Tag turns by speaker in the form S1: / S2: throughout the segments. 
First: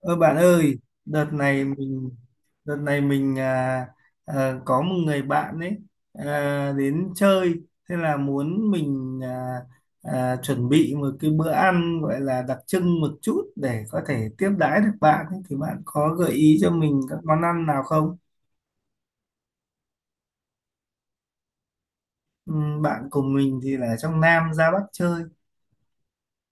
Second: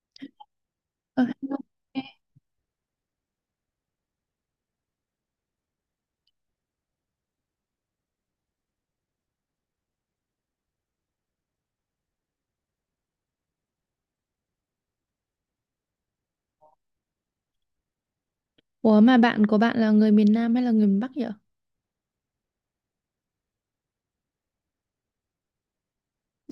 S1: Ơ bạn ơi,
S2: Ờ,
S1: đợt này mình đợt này mình có một người bạn ấy đến chơi, thế là muốn mình chuẩn bị một cái bữa ăn gọi là đặc trưng một chút để có thể tiếp đãi được bạn ấy. Thì bạn có gợi ý cho mình các món ăn nào không?
S2: Ủa mà bạn của bạn là người miền Nam hay là người miền Bắc vậy?
S1: Bạn cùng mình thì là trong Nam ra Bắc chơi.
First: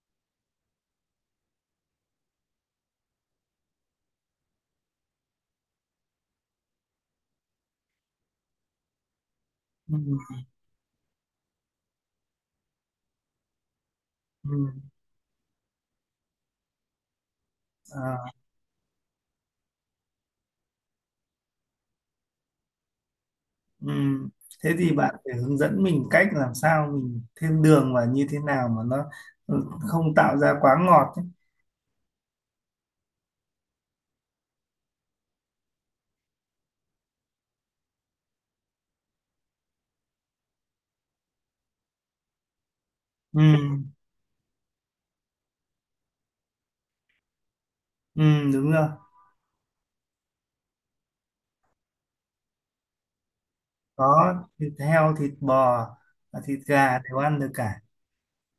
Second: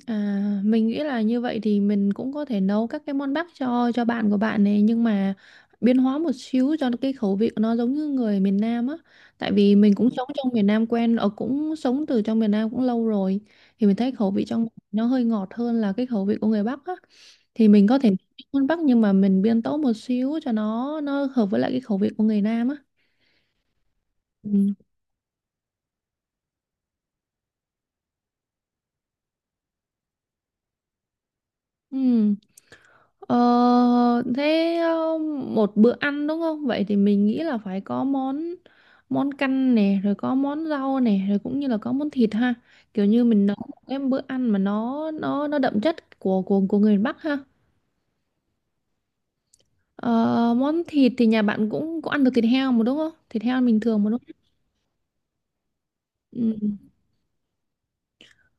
S2: À, mình nghĩ là như vậy thì mình cũng có thể nấu các cái món Bắc cho bạn của bạn này nhưng mà biến hóa một xíu cho cái khẩu vị của nó giống như người miền Nam á. Tại vì mình cũng
S1: Ừ,
S2: sống trong miền Nam quen, ở cũng sống từ trong miền Nam cũng lâu rồi thì mình thấy khẩu vị trong
S1: ừ,
S2: nó hơi ngọt hơn là cái khẩu vị của người Bắc á. Thì mình có thể nấu
S1: à.
S2: món Bắc nhưng mà mình biến tấu một xíu cho nó hợp với lại cái khẩu vị của người Nam á.
S1: Ừm,
S2: Ừ.
S1: Thế thì bạn phải hướng dẫn mình cách làm sao mình thêm đường và như thế nào mà nó không tạo ra quá ngọt ấy.
S2: Ừ. Ờ, Thế một bữa ăn đúng không? Vậy thì mình nghĩ là phải có món món canh nè, rồi có món rau nè, rồi cũng như là có món thịt ha. Kiểu như mình nấu một
S1: Ừm,
S2: cái bữa ăn mà nó đậm chất của người miền Bắc ha.
S1: đúng rồi.
S2: Ờ, món thịt thì nhà bạn cũng có ăn được thịt heo mà đúng không? Thịt heo bình thường mà đúng không?
S1: Có thịt heo, thịt bò, và
S2: Ừ.
S1: thịt gà đều ăn được cả.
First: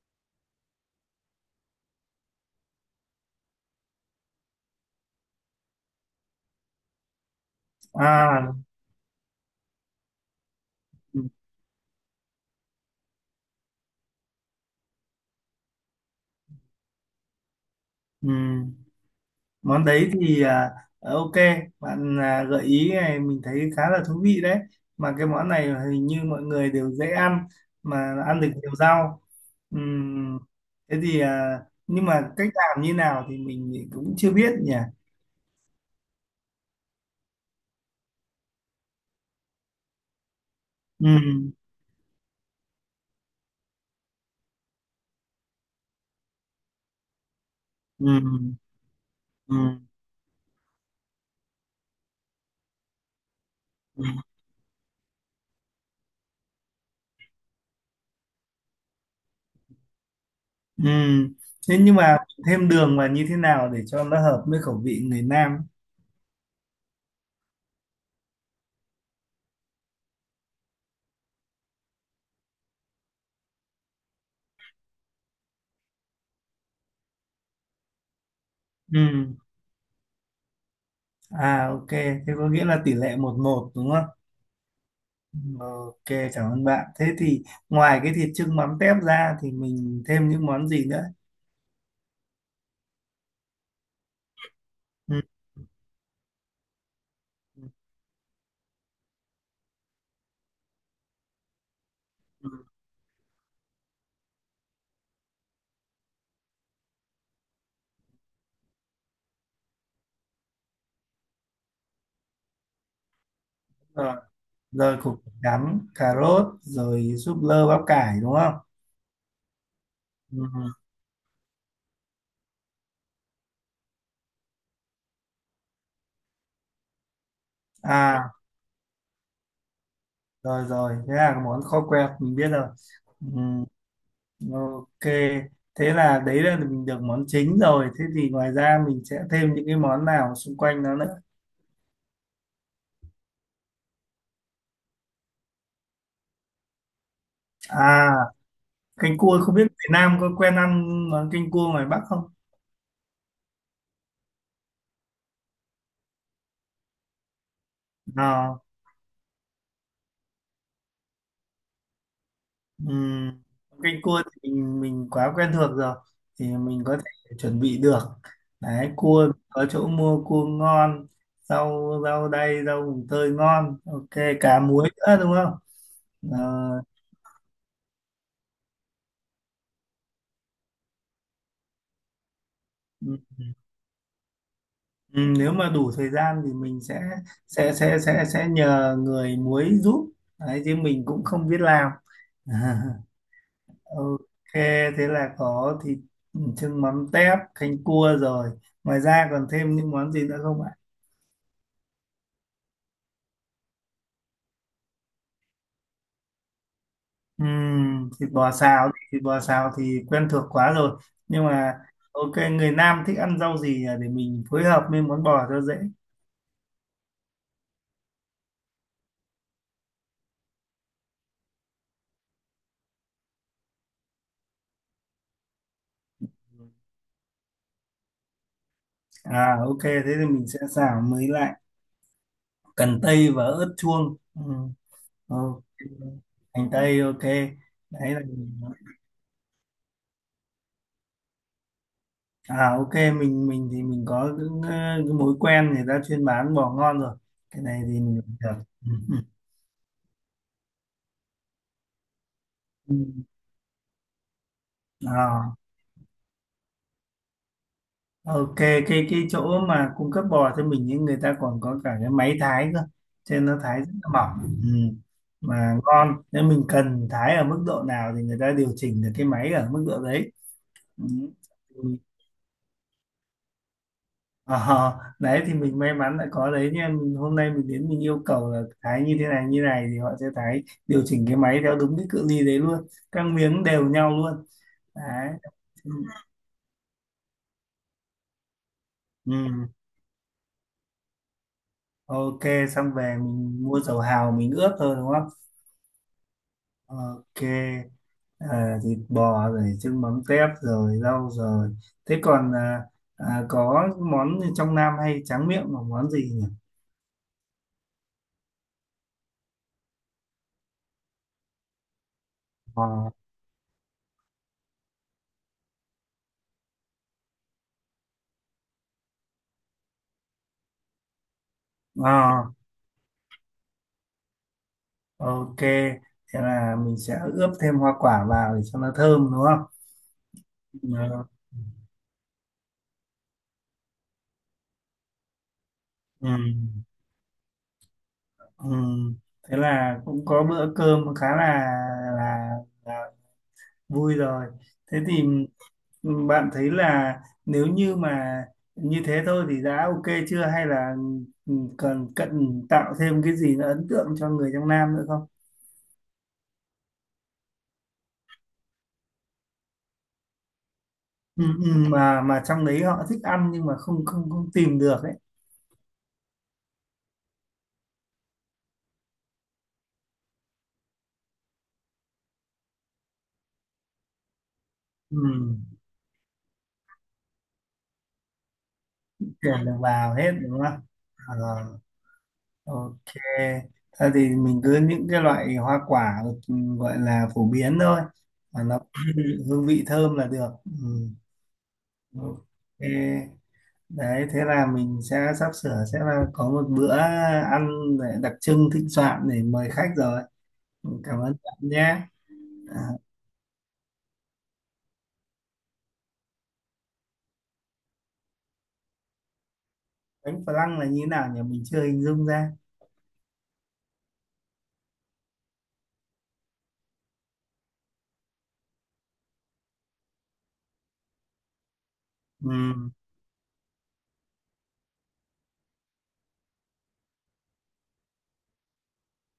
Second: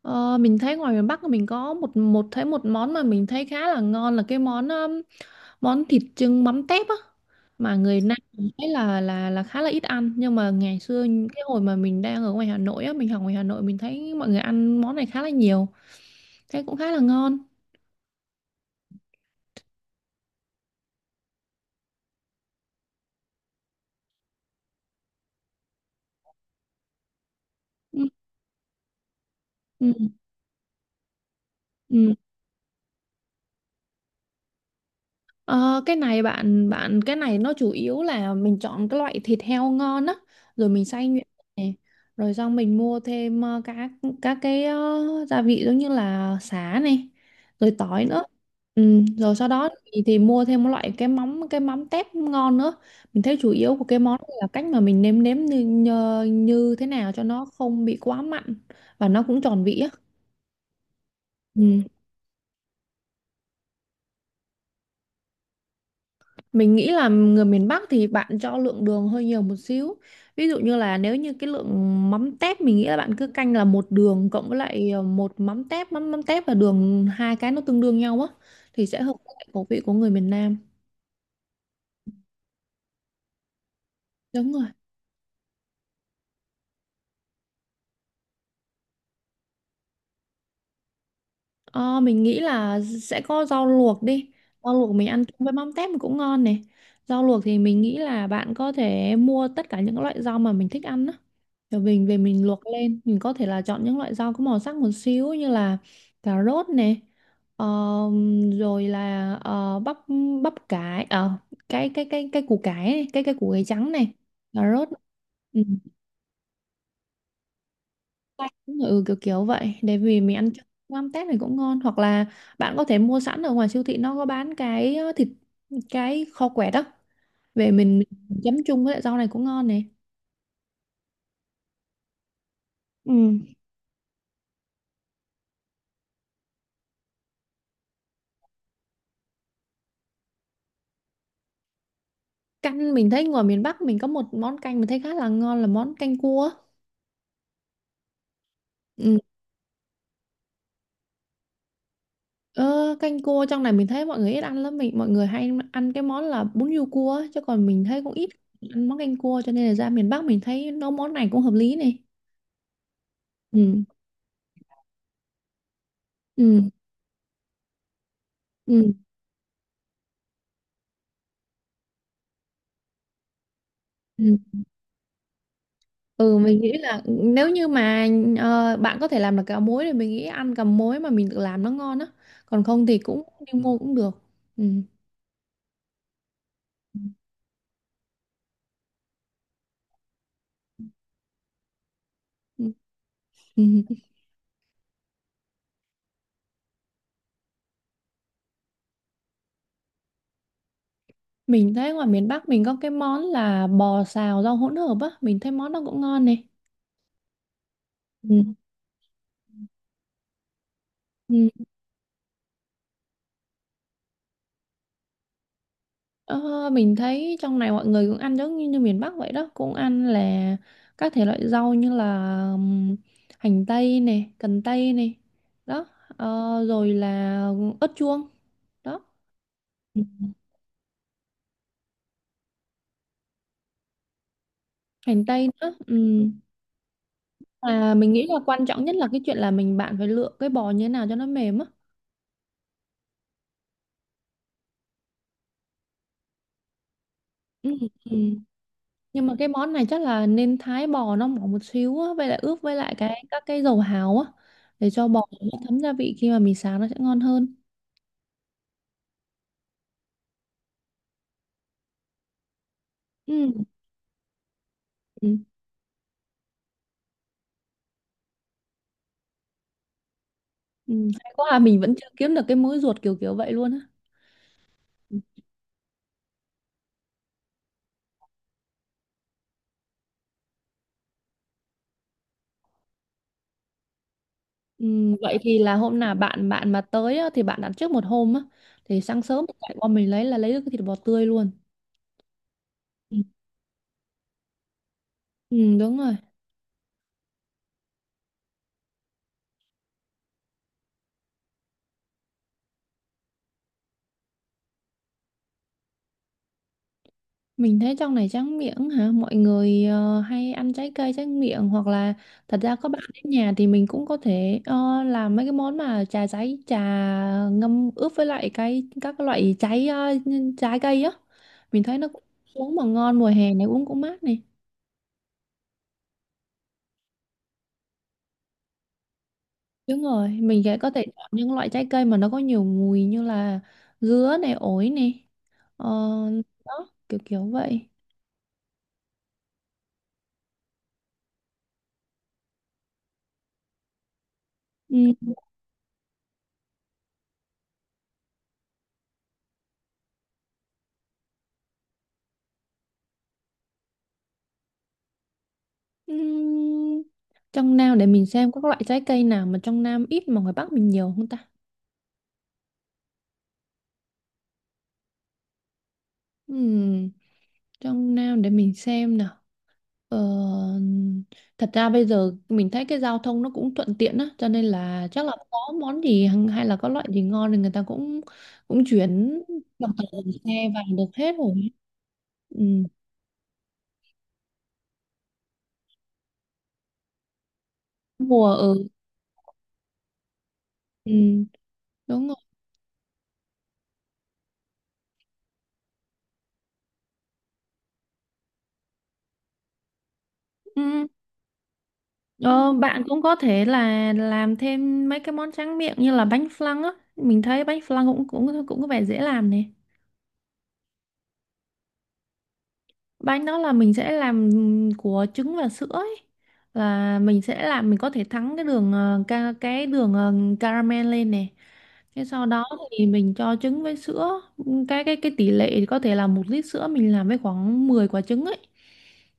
S2: Ờ, mình thấy ngoài miền Bắc mình có một một thấy một món mà mình thấy khá là ngon là cái món món thịt chưng mắm tép á mà người Nam mình
S1: À,
S2: thấy là khá là ít ăn nhưng mà ngày xưa
S1: ừm,
S2: cái hồi mà mình đang ở ngoài Hà Nội á mình học ngoài Hà Nội mình thấy mọi người ăn món này khá là nhiều thấy cũng khá là ngon.
S1: ừm. Món đấy thì ok, bạn, gợi ý này mình thấy khá là thú vị đấy, mà cái món này hình như mọi người đều dễ ăn,
S2: Ừ,
S1: mà ăn được nhiều rau.
S2: ừ,
S1: Ừm, thế thì nhưng
S2: ừ.
S1: mà cách làm như nào thì mình cũng chưa biết nhỉ.
S2: Ờ, cái này bạn bạn cái này nó chủ yếu là mình chọn cái loại thịt heo ngon á rồi mình xay nhuyễn
S1: Ừm,
S2: này rồi xong mình mua thêm các cái gia vị giống như là sả này rồi tỏi nữa,
S1: ừm,
S2: ừ, rồi sau đó
S1: ừm,
S2: thì mua thêm một loại cái mắm tép ngon nữa. Mình thấy chủ yếu của cái
S1: ừm,
S2: món này là cách mà mình nêm nếm như thế nào cho nó không bị quá mặn và nó cũng tròn vị á.
S1: ừm. Thế
S2: Ừ.
S1: nhưng mà thêm đường vào như thế nào để cho nó hợp với khẩu vị người Nam?
S2: Mình nghĩ là người miền Bắc thì bạn cho lượng đường hơi nhiều một xíu. Ví dụ như là nếu như cái lượng mắm tép mình nghĩ là bạn cứ canh là một đường cộng với lại một mắm tép, mắm mắm tép và đường hai cái nó tương đương nhau á thì sẽ hợp với
S1: Ừm,
S2: lại khẩu vị của người miền Nam.
S1: à ok, thế có nghĩa là tỷ lệ 1:1 đúng không?
S2: Đúng rồi.
S1: Ok, cảm ơn bạn. Thế thì ngoài cái thịt chưng mắm tép ra thì mình thêm những món gì nữa?
S2: Ờ, mình nghĩ là sẽ có rau luộc đi. Rau luộc mình
S1: Ừ,
S2: ăn chung với mắm tép cũng ngon này. Rau luộc thì
S1: ừ,
S2: mình nghĩ là bạn có thể mua tất cả những loại rau mà mình thích ăn á. Rồi mình về mình
S1: ừ,
S2: luộc lên mình có thể là chọn những loại rau có màu sắc một xíu như là cà rốt này, ờ, rồi là bắp bắp cải, cái củ cải này, cái củ cải trắng này,
S1: rồi,
S2: cà rốt,
S1: rồi
S2: ừ,
S1: cà rốt, rồi súp lơ, bắp cải đúng
S2: cay,
S1: không?
S2: ừ kiểu kiểu vậy để vì mình
S1: Ừ,
S2: ăn
S1: ừ.
S2: cho mắm tép này cũng ngon, hoặc là bạn có thể mua sẵn ở ngoài siêu thị nó có bán cái thịt, cái kho quẹt đó về mình
S1: À,
S2: chấm chung với lại rau này cũng ngon này.
S1: rồi rồi, thế là món kho quẹt mình biết rồi. Ừ,
S2: Ừ.
S1: ok, thế là đấy là mình được món chính rồi. Thế thì ngoài ra mình sẽ thêm những cái món nào xung quanh nó nữa?
S2: Canh mình thấy ngoài miền Bắc mình có một món canh mình thấy khá là ngon là món canh cua.
S1: À,
S2: Ừ.
S1: canh cua không biết Việt Nam có quen ăn món canh cua ngoài Bắc không?
S2: Ờ, canh cua trong này mình thấy mọi người ít ăn lắm, mọi người hay ăn cái món là bún riêu cua á, chứ còn mình thấy cũng ít
S1: À.
S2: ăn món canh cua cho nên là ra miền Bắc mình thấy nấu món này cũng hợp lý này.
S1: Ừm,
S2: Ừ.
S1: canh cua thì mình quá quen thuộc rồi, thì
S2: Ừ.
S1: mình có thể chuẩn bị được. Đấy,
S2: Ừ.
S1: cua có chỗ mua cua ngon, rau rau đay, rau mùng tơi ngon, ok,
S2: Ừ.
S1: cá muối nữa đúng không?
S2: Ừ,
S1: Ờ,
S2: mình nghĩ là nếu như mà bạn có thể làm được cà muối thì mình nghĩ ăn cà muối mà mình tự làm nó ngon á, còn không thì
S1: ừm,
S2: cũng đi mua cũng được. Ừ.
S1: nếu mà đủ thời gian thì mình sẽ nhờ người muối giúp, đấy chứ mình cũng không biết làm.
S2: Ừ. Ừ.
S1: Ok, thế là có thịt, chưng mắm tép, canh cua rồi, ngoài ra còn thêm những món gì nữa không ạ?
S2: Mình thấy ngoài miền Bắc mình có cái món là bò xào rau hỗn hợp á, mình thấy món đó cũng ngon này.
S1: Thịt
S2: Ừ.
S1: bò xào thịt bò xào thì quen thuộc quá rồi, nhưng
S2: Ừ.
S1: mà ok, người Nam thích ăn rau gì, để mình phối hợp với món bò cho dễ.
S2: Ờ, mình thấy trong này mọi người cũng ăn giống như miền Bắc vậy đó, cũng ăn là các thể loại rau như là hành tây này, cần tây này, đó, rồi là ớt chuông, đó.
S1: À ok,
S2: Ừ,
S1: thế thì mình sẽ xào mới lại cần tây và ớt chuông.
S2: hành tây
S1: Ok,
S2: nữa. Ừ.
S1: hành tây ok.
S2: À, mình
S1: Đấy là
S2: nghĩ là quan trọng nhất là cái chuyện là bạn phải lựa cái bò như thế nào cho nó mềm á.
S1: à ok mình thì mình có cái mối quen người ta chuyên bán bò ngon rồi, cái
S2: Ừ.
S1: này thì
S2: Ừ.
S1: mình được. Ừm,
S2: Nhưng mà cái món này chắc là nên thái bò nó mỏng một xíu á, vậy là ướp với lại
S1: ừm.
S2: cái các cái dầu hào á để cho bò
S1: À
S2: nó thấm gia vị khi mà mình xào nó sẽ ngon hơn.
S1: ok, cái chỗ mà cung cấp bò cho mình những người ta còn có cả cái máy thái cơ, cho nên
S2: Ừ.
S1: nó thái rất là mỏng, ừ.
S2: Ừ.
S1: Mà ngon. Nếu mình cần thái ở mức độ nào thì người ta điều chỉnh được cái máy ở mức độ đấy.
S2: Ừ.
S1: Ừ.
S2: Hay quá à, mình vẫn
S1: Ừ.
S2: chưa kiếm được cái múi ruột kiểu kiểu vậy luôn á.
S1: Ờ, đấy thì mình may mắn đã có đấy nha. Mình, hôm nay mình đến mình yêu cầu là thái như thế này như này thì họ sẽ thái, điều chỉnh cái máy theo đúng cái cự ly đấy luôn, các miếng đều nhau luôn.
S2: Ừ.
S1: Đấy.
S2: Vậy thì là
S1: Ừ.
S2: hôm nào bạn bạn mà tới á, thì bạn đặt trước một hôm á thì sáng
S1: Ừ.
S2: sớm chạy qua mình lấy là lấy được cái thịt bò tươi luôn.
S1: Ok, xong về
S2: Ừ.
S1: mình mua dầu hào mình ướp thôi đúng không?
S2: Ừ, đúng rồi.
S1: Ok, thịt bò rồi, trứng mắm tép rồi, rau rồi. Thế còn có món gì trong Nam hay tráng miệng là món gì nhỉ?
S2: Mình thấy trong này tráng miệng hả? Mọi người hay ăn trái cây tráng miệng hoặc là thật ra có bạn
S1: Ờ,
S2: đến nhà thì mình cũng có thể làm mấy cái món mà trà giấy, trà ngâm ướp với lại cái các cái loại trái cây á. Mình thấy nó cũng
S1: ờ,
S2: uống mà ngon, mùa hè này uống cũng mát này.
S1: ok, thế là mình sẽ ướp thêm hoa quả vào để cho nó thơm đúng không?
S2: Đúng rồi, mình sẽ có thể
S1: Ờ,
S2: chọn những loại trái cây mà nó có nhiều mùi như là dứa này, ổi này. Ờ,
S1: ừ.
S2: đó, kiểu kiểu vậy.
S1: Ừ. Thế là cũng có bữa cơm khá là, là vui rồi. Thế
S2: Ừ.
S1: thì bạn thấy là nếu như mà như thế thôi thì đã ok chưa, hay là cần cần tạo thêm cái gì nó ấn tượng cho người trong Nam nữa không?
S2: Ừm, trong Nam để mình xem có các loại trái cây nào mà trong Nam ít mà ngoài Bắc mình nhiều không ta?
S1: Ừ, ừ, mà trong đấy họ thích ăn nhưng mà không không không tìm được ấy.
S2: Ừm, trong Nam để mình xem nào. Ờ, thật ra bây giờ mình thấy cái giao thông nó cũng thuận tiện á, cho nên là
S1: Ừ,
S2: chắc là có món gì hay là có loại gì ngon thì người ta cũng cũng chuyển
S1: tuyển được
S2: bằng tàu
S1: vào hết
S2: dòng
S1: đúng
S2: xe
S1: không?
S2: vào được
S1: À,
S2: hết rồi. Ừm,
S1: ok, thôi thì mình cứ những cái loại hoa quả, gọi là phổ biến thôi,
S2: mùa
S1: mà
S2: ở,
S1: nó hương vị thơm là được, ừ.
S2: ừ, đúng
S1: Ok, đấy thế là mình sẽ sắp sửa sẽ là có một bữa ăn để đặc trưng, thịnh soạn để mời khách rồi.
S2: rồi.
S1: Cảm ơn bạn nhé.
S2: Ờ,
S1: À,
S2: bạn cũng có thể là làm thêm mấy cái món tráng miệng như là bánh flan á. Mình thấy bánh flan cũng cũng cũng có vẻ dễ làm nè.
S1: bánh phở lăng là như thế nào nhỉ, mình chưa hình dung ra.
S2: Bánh đó là mình sẽ làm của trứng và sữa ấy, là mình sẽ làm mình có thể thắng cái đường caramel lên này. Thế sau
S1: Ừ.
S2: đó thì mình cho trứng với sữa, cái tỷ lệ thì có thể là 1 lít sữa mình làm với khoảng 10 quả trứng ấy,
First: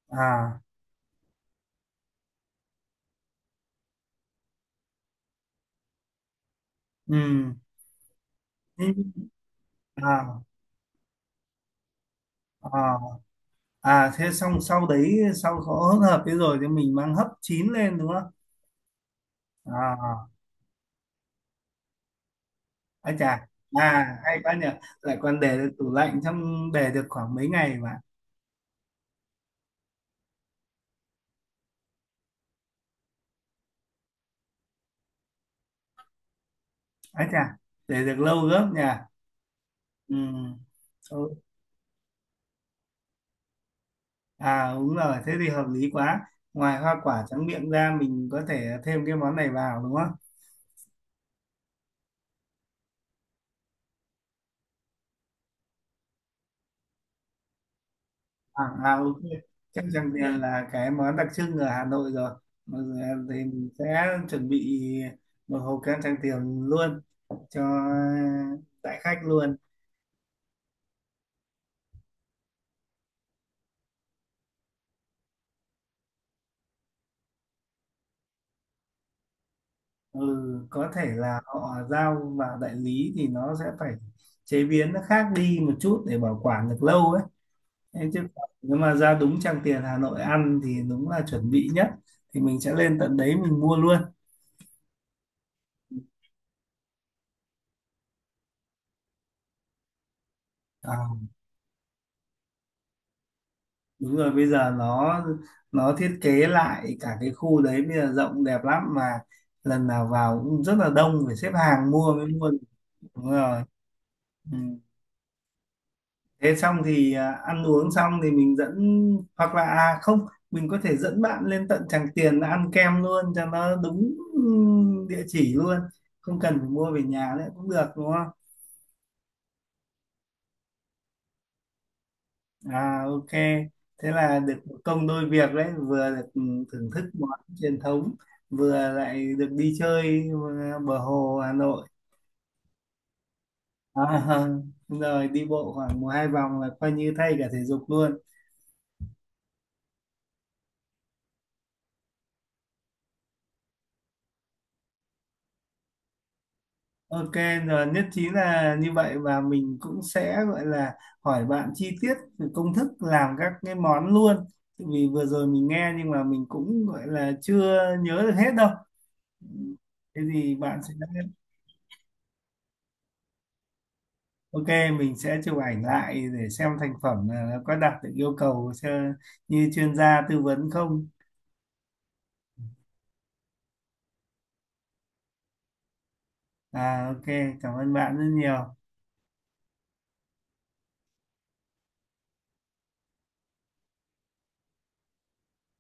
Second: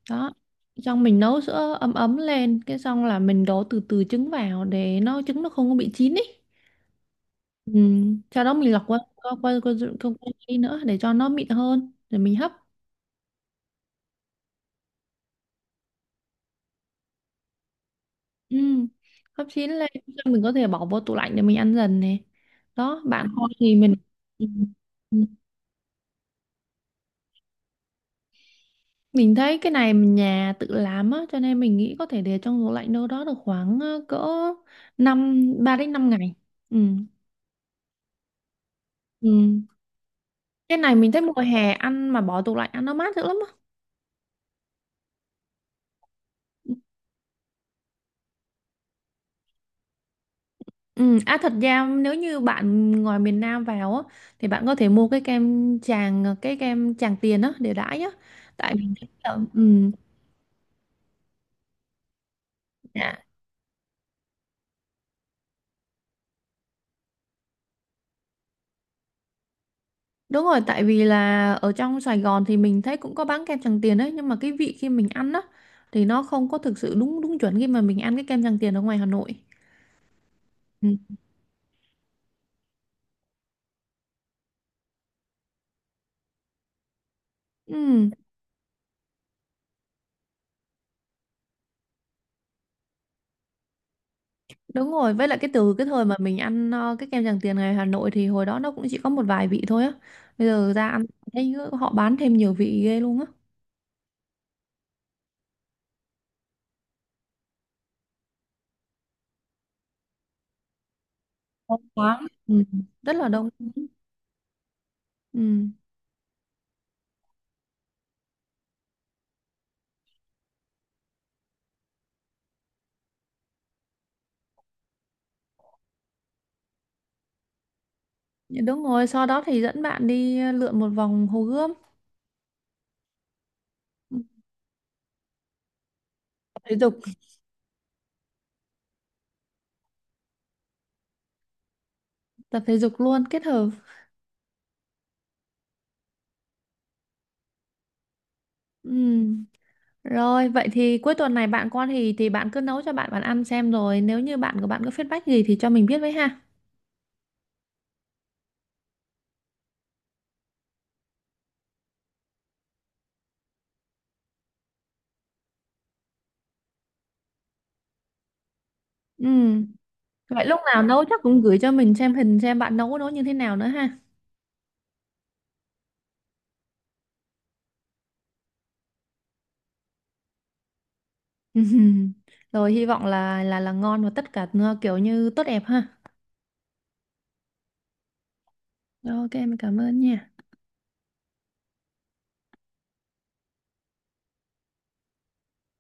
S2: đó,
S1: À,
S2: xong mình nấu sữa ấm ấm lên cái xong là mình đổ từ từ trứng vào để nó trứng nó không có bị chín ấy.
S1: ừ.
S2: Ừ. Sau đó mình lọc
S1: Thế-
S2: qua qua qua qua, qua, qua, qua,
S1: à
S2: qua nữa để cho nó mịn hơn rồi mình hấp.
S1: à Thế xong sau đấy, sau có hỗn hợp thế rồi thì mình mang hấp chín lên đúng không?
S2: Ừ. Hấp chín lên
S1: À,
S2: xong mình có thể bỏ vô tủ lạnh để mình ăn dần này. Đó,
S1: à
S2: bạn
S1: chà,
S2: thôi thì mình.
S1: à hay
S2: Ừ.
S1: quá nhỉ, lại
S2: Ừ.
S1: còn để được tủ lạnh, trong để được khoảng mấy ngày mà.
S2: Mình thấy cái này mình nhà tự làm á cho nên mình nghĩ có thể để trong tủ lạnh đâu đó được khoảng cỡ 3 đến 5 ngày. Ừ.
S1: À chà, để được lâu gấp nhỉ.
S2: Ừ.
S1: Ừ.
S2: Cái này mình thấy
S1: Ok.
S2: mùa hè ăn mà bỏ tủ lạnh ăn nó mát dữ lắm á.
S1: À đúng rồi, thế thì hợp lý quá. Ngoài hoa quả tráng miệng ra mình có thể thêm cái món này vào đúng không?
S2: Ừ. À thật ra nếu như bạn ngoài miền Nam vào á thì bạn có thể mua cái cái kem Tràng Tiền á để đãi á.
S1: À,
S2: Tại mình
S1: à
S2: thấy
S1: ok,
S2: là
S1: chắc
S2: ừ,
S1: rằng tiền là cái món đặc trưng ở Hà Nội rồi. Mà giờ thì mình sẽ chuẩn bị một hộp kem Tràng Tiền luôn cho đại khách luôn.
S2: đúng rồi, tại vì là ở trong Sài Gòn thì mình thấy cũng có bán kem Tràng Tiền đấy, nhưng mà cái vị khi mình ăn á thì nó không có thực sự đúng đúng chuẩn khi mà mình ăn cái kem Tràng Tiền ở ngoài Hà Nội.
S1: Ừ,
S2: Ừ.
S1: có thể là họ giao vào đại lý thì nó sẽ phải chế biến nó khác đi một chút để bảo quản được lâu ấy.
S2: Ừ,
S1: Thế chứ còn nếu mà ra đúng Trang Tiền Hà Nội ăn thì đúng là chuẩn bị nhất, thì mình sẽ lên tận đấy mình mua luôn.
S2: đúng rồi, với lại cái từ cái thời mà mình ăn cái kem Tràng Tiền ngoài Hà Nội thì hồi đó nó cũng chỉ có một vài vị thôi á. Bây giờ ra ăn
S1: À,
S2: thấy họ bán thêm nhiều vị ghê luôn á.
S1: đúng rồi, bây giờ nó thiết kế lại cả cái khu đấy, bây giờ rộng đẹp lắm mà, lần nào vào cũng rất là đông, phải xếp
S2: Không
S1: hàng mua
S2: có.
S1: mới mua được.
S2: Ừ, rất là
S1: Đúng
S2: đông.
S1: rồi, ừ.
S2: Ừ,
S1: Thế xong thì ăn uống xong thì mình dẫn, hoặc là à không, mình có thể dẫn bạn lên tận Tràng Tiền ăn kem luôn cho nó đúng, địa chỉ luôn, không cần phải mua về nhà nữa cũng được đúng.
S2: đúng rồi, sau đó thì dẫn bạn đi lượn một vòng Hồ Gươm,
S1: À ok, thế là được một công đôi việc đấy, vừa được,
S2: tập thể
S1: thưởng
S2: dục,
S1: thức món truyền thống, vừa lại được đi chơi bờ hồ Hà Nội.
S2: tập thể dục luôn kết hợp.
S1: À, rồi đi bộ khoảng một hai vòng là coi như thay cả thể dục luôn.
S2: Ừ. Rồi, vậy thì cuối tuần này bạn con thì bạn cứ nấu cho bạn bạn ăn xem rồi nếu như bạn của bạn có feedback gì thì cho mình biết với ha.
S1: Ok, rồi nhất trí là như vậy, và mình cũng sẽ gọi là hỏi bạn chi tiết về công thức làm các cái món luôn. Vì vừa rồi mình nghe nhưng mà mình cũng gọi là chưa nhớ được hết đâu.
S2: Ừ.
S1: Thế
S2: Vậy
S1: thì
S2: lúc
S1: bạn
S2: nào
S1: sẽ
S2: nấu chắc cũng gửi cho mình xem hình xem bạn nấu nấu như thế nào nữa ha.
S1: Ok, mình sẽ chụp ảnh lại để xem thành phẩm là nó có đạt được yêu cầu cho- như chuyên gia tư vấn không.
S2: Rồi hy vọng là ngon và tất cả nó kiểu như tốt đẹp ha.
S1: À, ok, cảm ơn bạn rất nhiều.
S2: Rồi, ok, mình cảm ơn nha.